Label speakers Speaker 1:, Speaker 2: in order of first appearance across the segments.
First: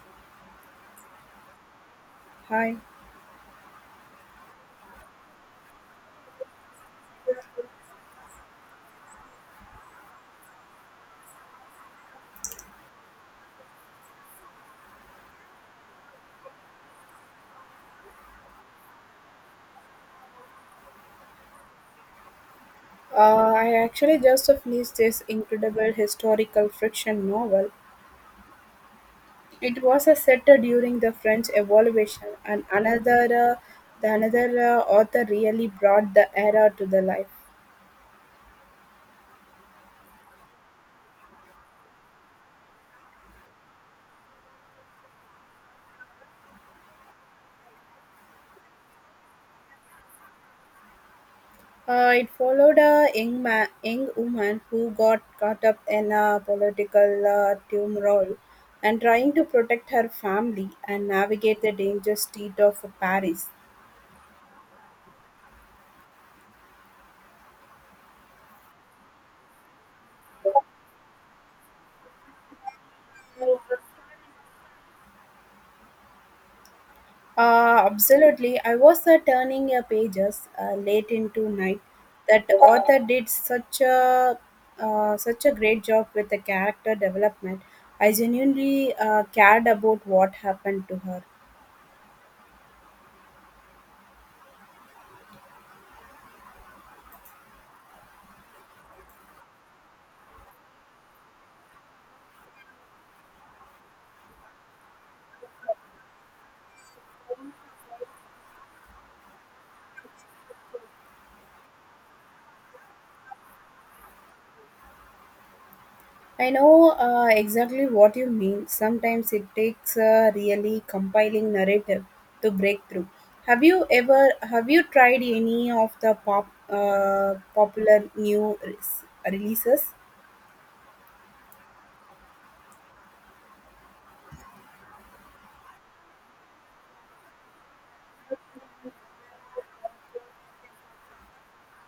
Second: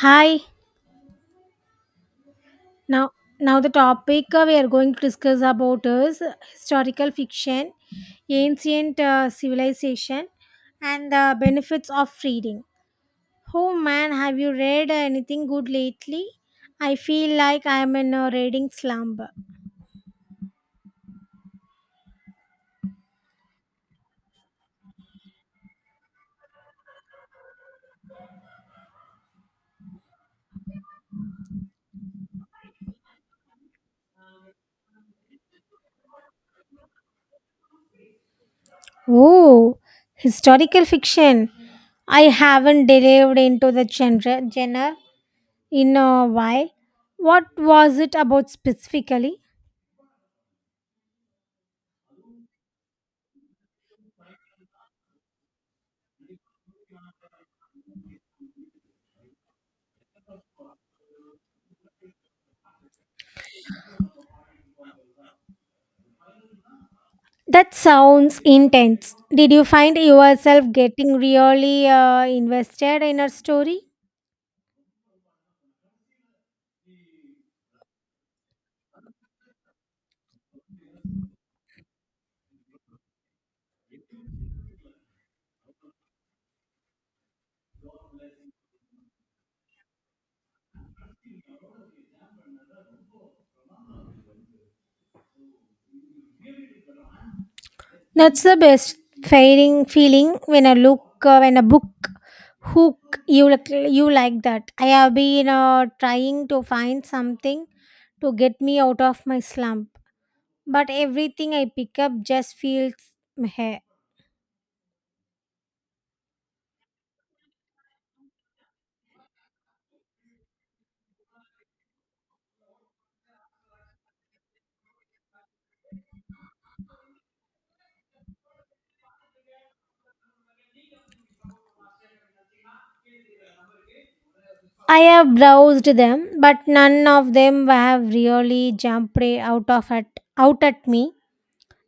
Speaker 1: Hi.
Speaker 2: Hi.
Speaker 1: Now, now the topic we are going to discuss about is historical fiction, ancient civilization, and the benefits of reading. Oh man, have you read anything good lately? I feel like I am in a reading slumber.
Speaker 2: I actually just finished this incredible historical fiction novel. It was a set during the French Revolution, and another the another author really brought the era to the life.
Speaker 1: Oh, historical fiction. I haven't delved into the genre in a while. What was it about specifically?
Speaker 2: It followed a young woman who got caught up in a political turmoil and trying to protect her family and navigate the dangerous street of Paris.
Speaker 1: That sounds intense. Did you find yourself getting really invested in a story?
Speaker 2: Absolutely. I was turning your pages late into night. That author did such a great job with the character development. I genuinely cared about what happened to her.
Speaker 1: That's the best feeling when a look when a book hook you like that. I have been trying to find something to get me out of my slump, but everything I pick up just feels meh.
Speaker 2: I know exactly what you mean. Sometimes it takes a really compiling narrative to break through. Have you tried any of the popular releases?
Speaker 1: I have browsed them, but none of them have really jumped right out of it out at me.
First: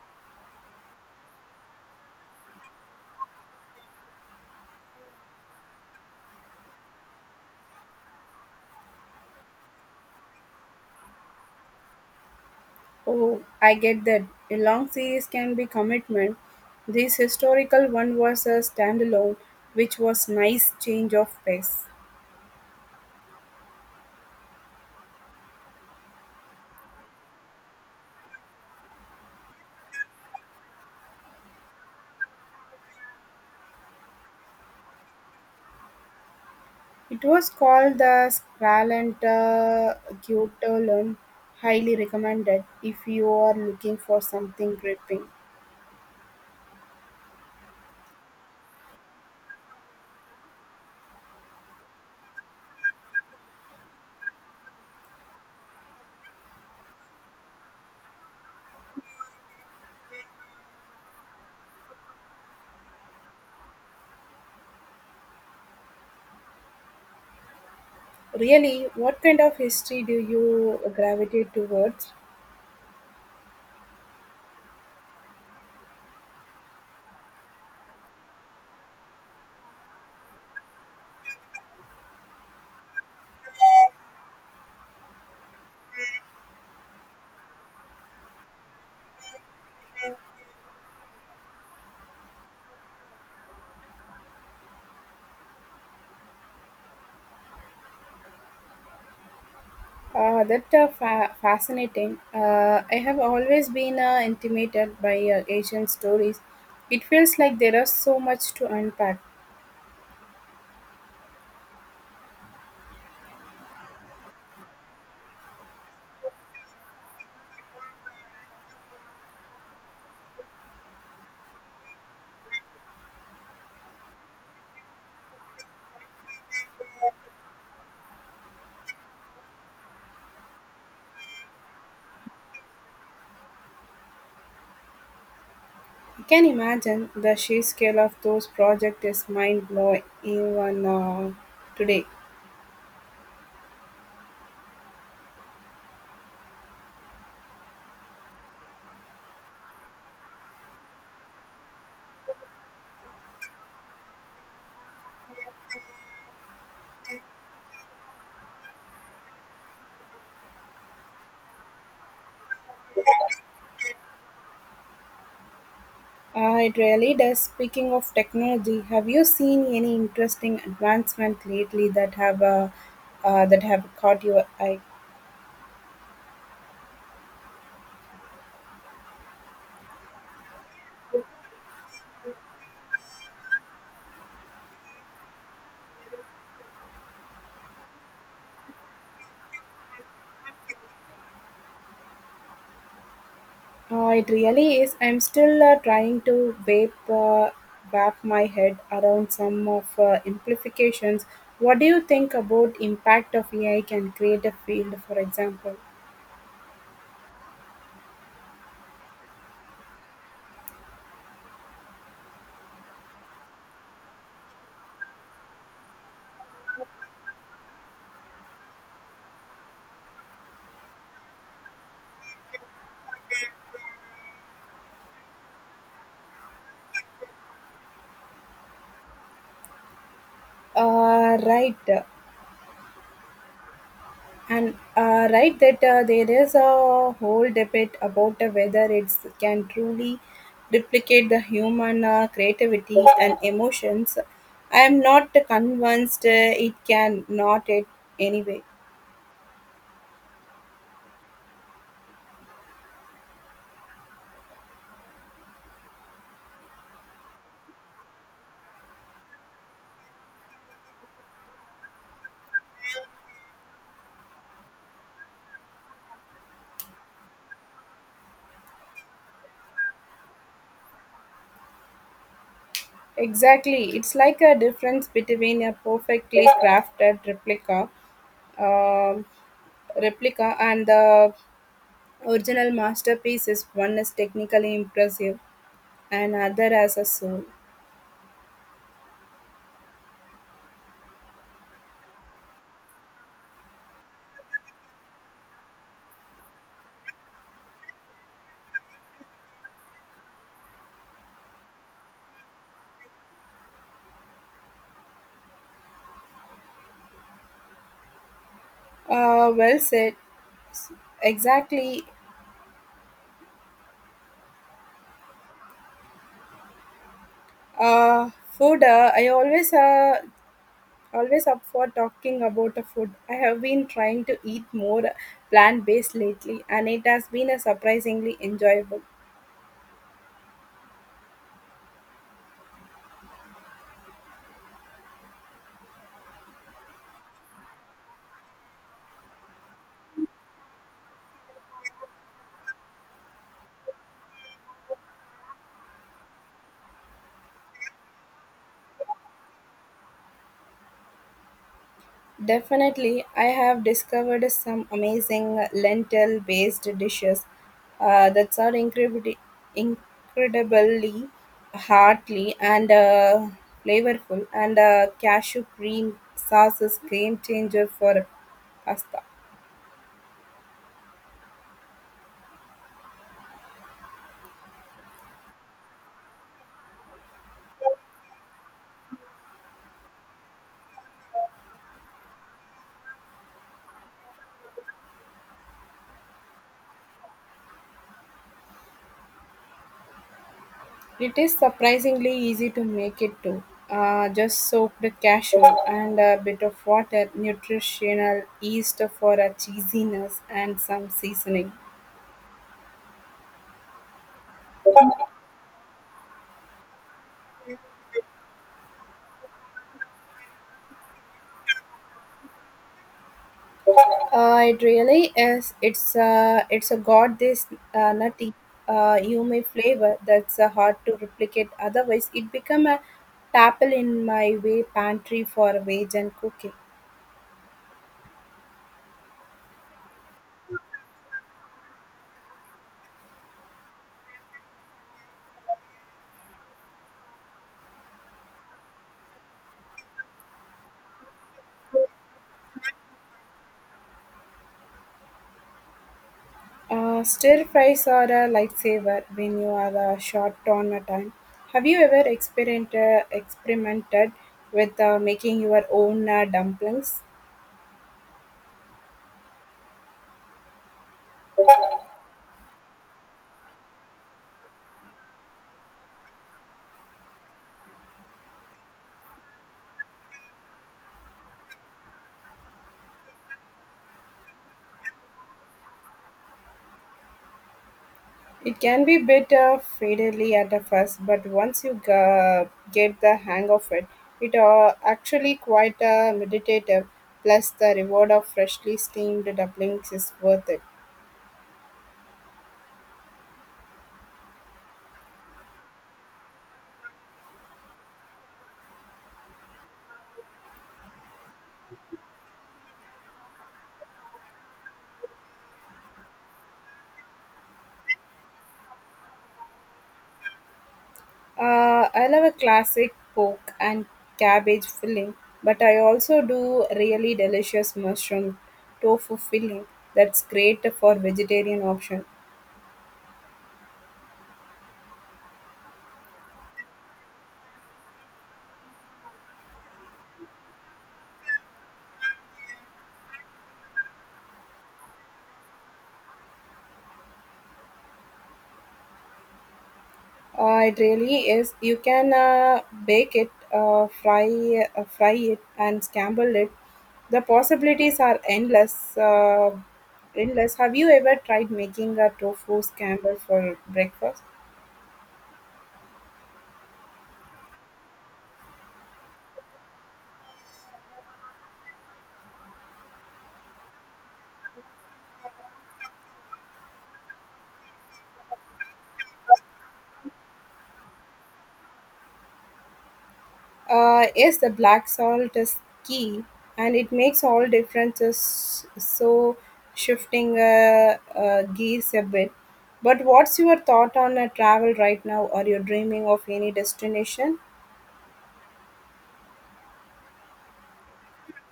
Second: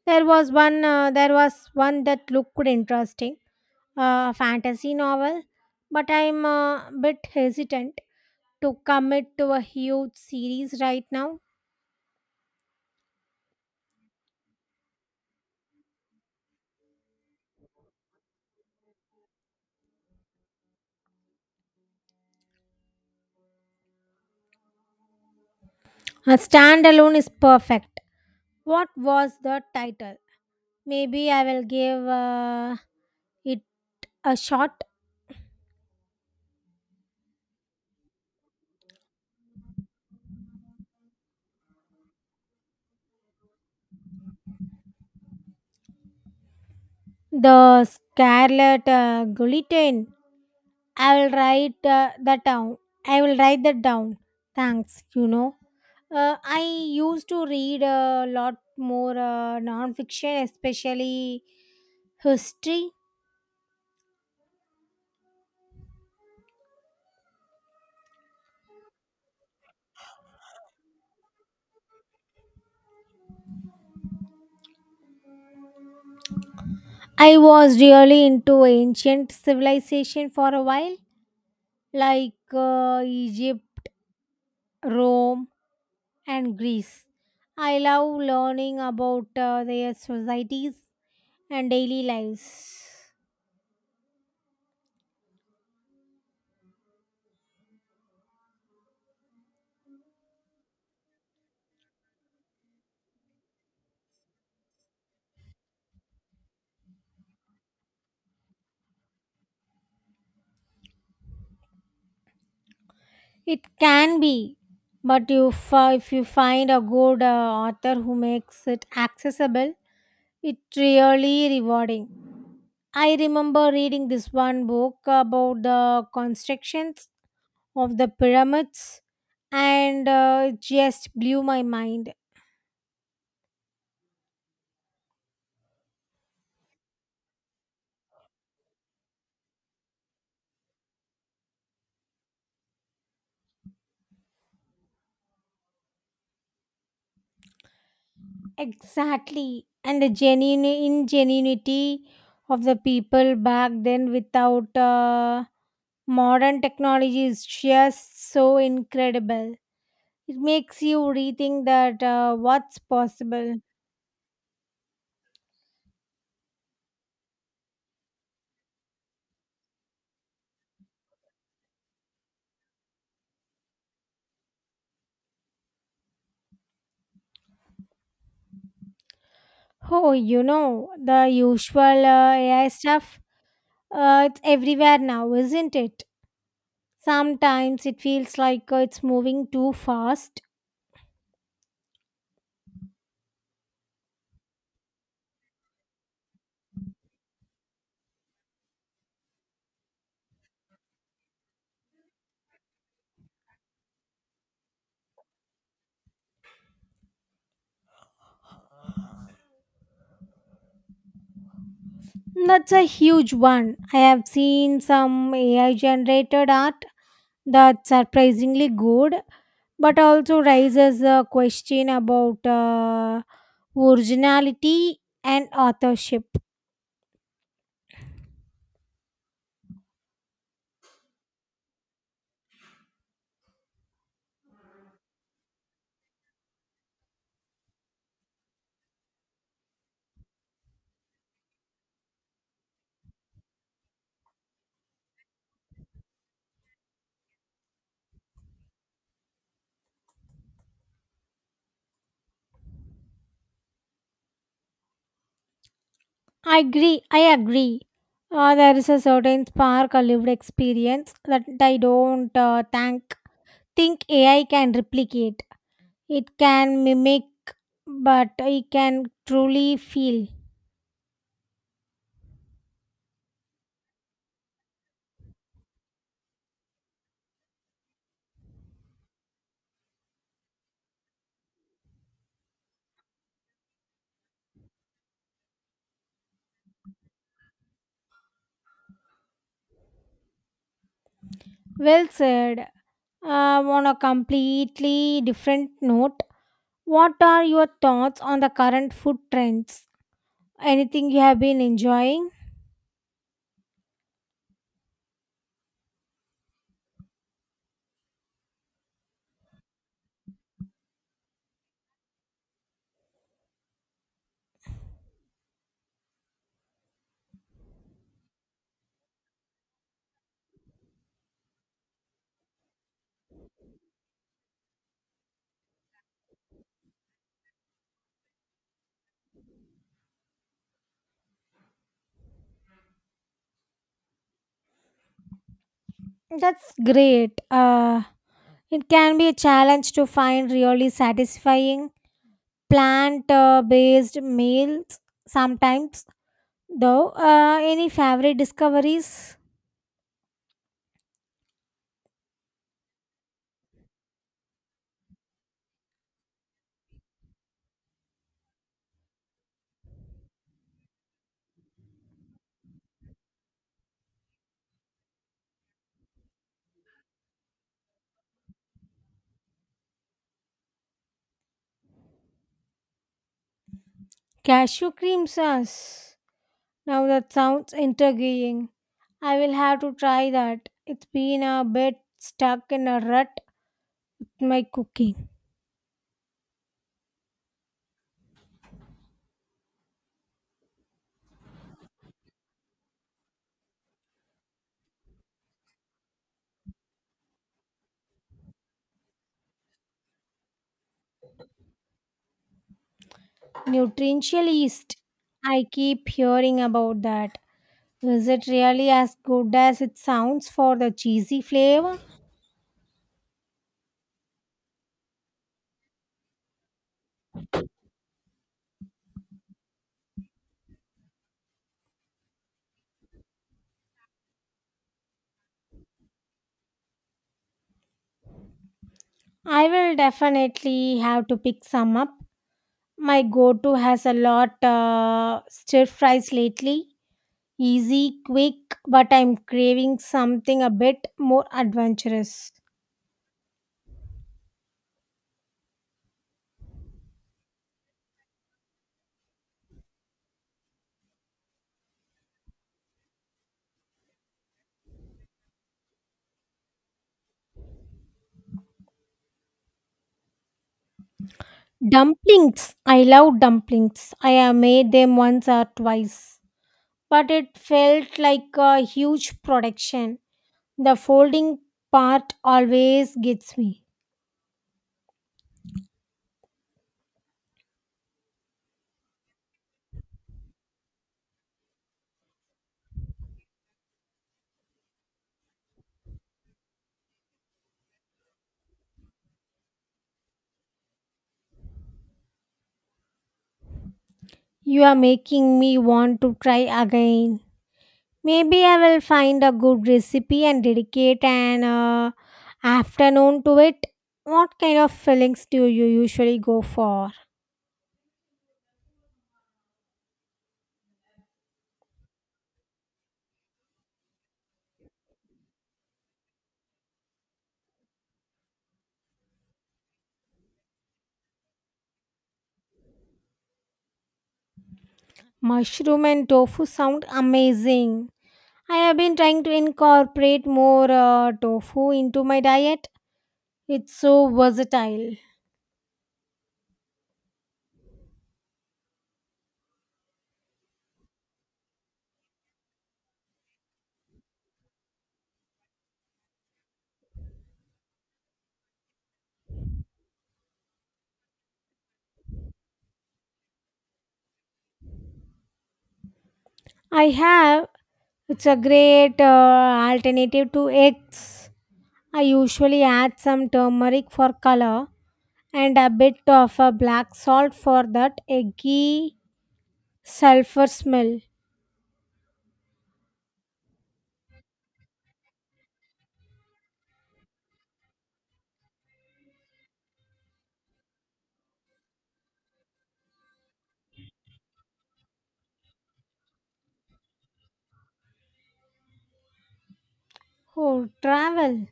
Speaker 1: There was one. There was one that looked interesting, a fantasy novel, but I'm a bit hesitant to commit to a huge series right now.
Speaker 2: Oh, I get that. A long series can be commitment. This historical one was a standalone, which was nice change of pace.
Speaker 1: A standalone is perfect. What was the title? Maybe I will give it a shot.
Speaker 2: It was called the Skralanta Gyotolum. Highly recommended if you are looking for something gripping.
Speaker 1: The Scarlet Guillotine. I will write that down. I will write that down. Thanks. I used to read a lot more non-fiction, especially history.
Speaker 2: Really, what kind of history do you gravitate towards?
Speaker 1: I was really into ancient civilization for a while, like Egypt, Rome, and Greece. I love learning about their societies and daily lives.
Speaker 2: Fascinating. I have always been intimidated by Asian stories. It feels like there is so much to unpack.
Speaker 1: It can be, but if you find a good author who makes it accessible, it's really rewarding. I remember reading this one book about the constructions of the pyramids, and it just blew my mind.
Speaker 2: You can imagine the sheer scale of those projects is mind blowing even today.
Speaker 1: Exactly, and the genuine ingenuity of the people back then without modern technology is just so incredible. It makes you rethink that what's possible.
Speaker 2: It really does. Speaking of technology, have you seen any interesting advancement lately that have caught your eye?
Speaker 1: Oh, you know, the usual AI stuff. It's everywhere now, isn't it? Sometimes it feels like it's moving too fast.
Speaker 2: It really is. I'm still trying to wrap my head around some of amplifications. What do you think about impact of AI can create a field, for example?
Speaker 1: That's a huge one. I have seen some AI generated art that's surprisingly good, but also raises a question about originality and authorship.
Speaker 2: Uh, right. Right that there is a whole debate about whether it can truly replicate the human creativity and emotions. I am not convinced it can, not it anyway.
Speaker 1: I agree. I agree. There is a certain spark or lived experience that I don't think AI can replicate. It can mimic, but it can truly feel.
Speaker 2: Exactly. It's like a difference between a perfectly crafted um, replica and the original masterpiece is one is technically impressive and other has a soul.
Speaker 1: Well said. On a completely different note, what are your thoughts on the current food trends? Anything you have been enjoying?
Speaker 2: Well said. Exactly. Food. I always Always up for talking about the food. I have been trying to eat more plant based lately, and it has been a surprisingly enjoyable.
Speaker 1: That's great. It can be a challenge to find really satisfying plant based meals sometimes, though any favorite discoveries?
Speaker 2: Definitely, I have discovered some amazing lentil based dishes that are incredibly hearty and flavorful, and cashew cream sauce is game changer for pasta.
Speaker 1: Cashew cream sauce, now that sounds intriguing. I will have to try that. It's been a bit stuck in a rut with my cooking.
Speaker 2: It is surprisingly easy to make it too. Just soak the cashew and a bit of water, nutritional yeast for a cheesiness, and some seasoning.
Speaker 1: Nutritional yeast, I keep hearing about that. Is it really as good as it sounds for the cheesy flavor?
Speaker 2: It really is. It's a got this nutty, umami flavor that's hard to replicate. Otherwise, it become a staple in my way pantry for veg and cooking.
Speaker 1: I will definitely have to pick some up. My go to has a lot stir fries lately. Easy, quick, but I'm craving something a bit more adventurous.
Speaker 2: Stir fries are a lifesaver when you are short on a time. Have you ever experienced experimented with making your own dumplings?
Speaker 1: Dumplings. I love dumplings. I have made them once or twice, but it felt like a huge production. The folding part always gets me.
Speaker 2: It can be a bit fiddly at the first, but once you get the hang of it, it actually quite meditative. Plus, the reward of freshly steamed dumplings is worth it.
Speaker 1: You are making me want to try again. Maybe I will find a good recipe and dedicate an afternoon to it. What kind of fillings do you usually go for?
Speaker 2: I love a classic pork and cabbage filling, but I also do really delicious mushroom tofu filling. That's great for vegetarian option.
Speaker 1: Mushroom and tofu sound amazing. I have been trying to incorporate more tofu into my diet. It's so versatile.
Speaker 2: It really is. You can bake it, fry it, and scramble it. The possibilities are endless. Have you ever tried making a tofu scramble for breakfast?
Speaker 1: I have. It's a great alternative to eggs. I usually add some turmeric for color and a bit of black salt for that eggy sulfur smell.
Speaker 2: Yes, the black salt is key, and it makes all differences. So shifting gears a bit. But what's your thought on a travel right now? Are you dreaming of any destination?
Speaker 1: Oh, travel.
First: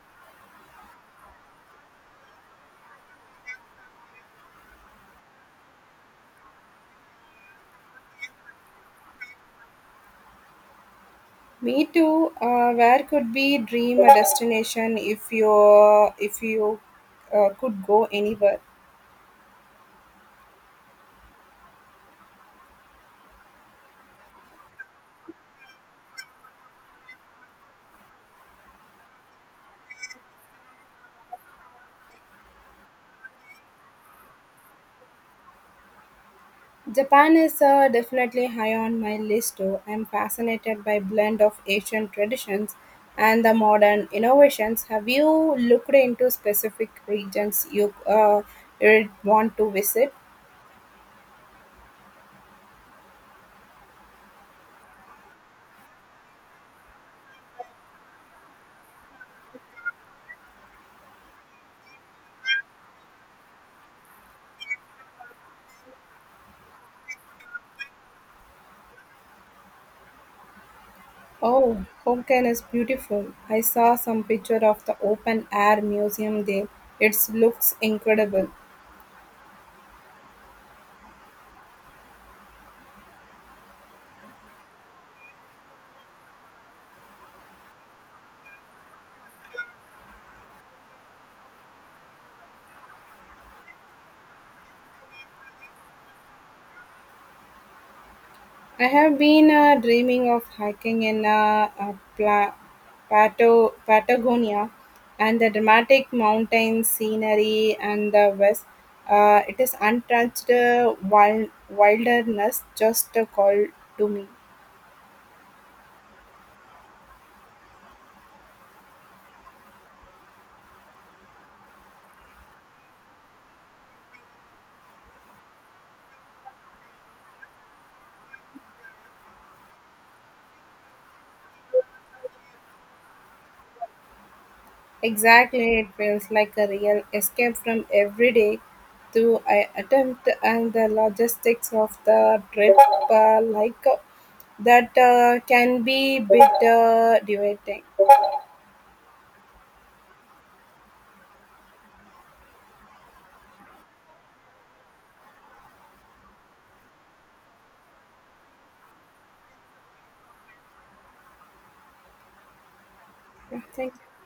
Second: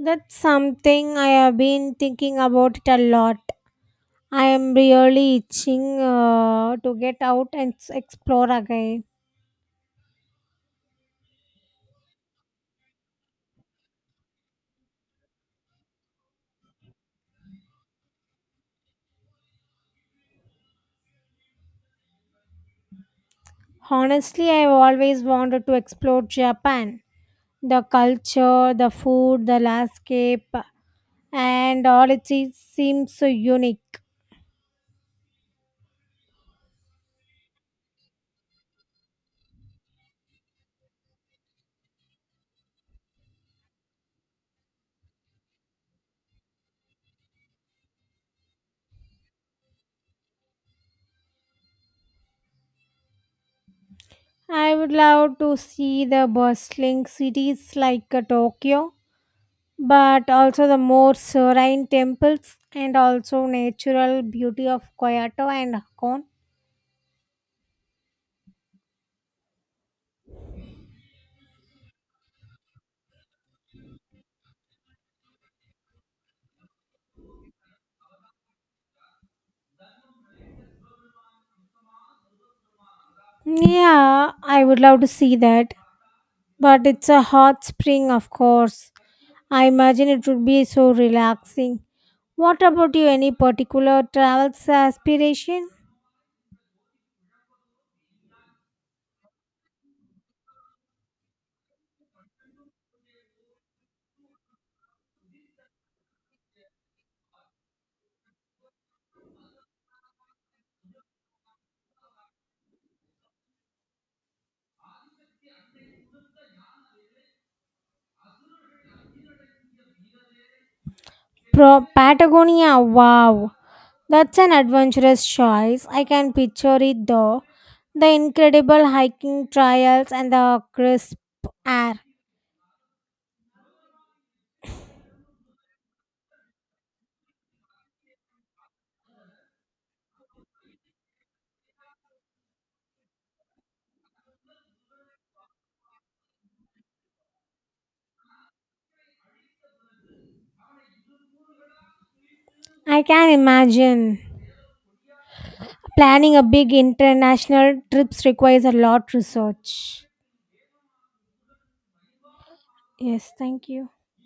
Speaker 1: That's something I have been thinking about it a lot. I am really itching to get out and explore again.
Speaker 2: Me too. Where could be dream a destination if you could go anywhere?
Speaker 1: Honestly, I have always wanted to explore Japan. The culture, the food, the landscape, and all it seems so unique.
Speaker 2: Japan is definitely high on my list too. I'm fascinated by blend of Asian traditions and the modern innovations. Have you looked into specific regions you'd want to visit?
Speaker 1: I would love to see the bustling cities like Tokyo, but also the more serene temples and also natural beauty of Kyoto and Hakone.
Speaker 2: Oh, Hokkien is beautiful. I saw some picture of the open air museum there. It looks incredible.
Speaker 1: Yeah, I would love to see that, but it's a hot spring, of course. I imagine it would be so relaxing. What about you? Any particular travel aspiration?
Speaker 2: I have been dreaming of hiking in Patagonia and the dramatic mountain scenery and the west. It is untouched wilderness, just a call to me.
Speaker 1: Patagonia, wow. That's an adventurous choice. I can picture it though. The incredible hiking trails and the crisp air.
Speaker 2: Exactly, it feels like a real escape from everyday to I attempt and the logistics of the trip, like that can be bit devastating.
Speaker 1: I can imagine. Planning a big international trips requires a lot research. Yes,
Speaker 2: Yeah,
Speaker 1: thank you.
Speaker 2: thank you.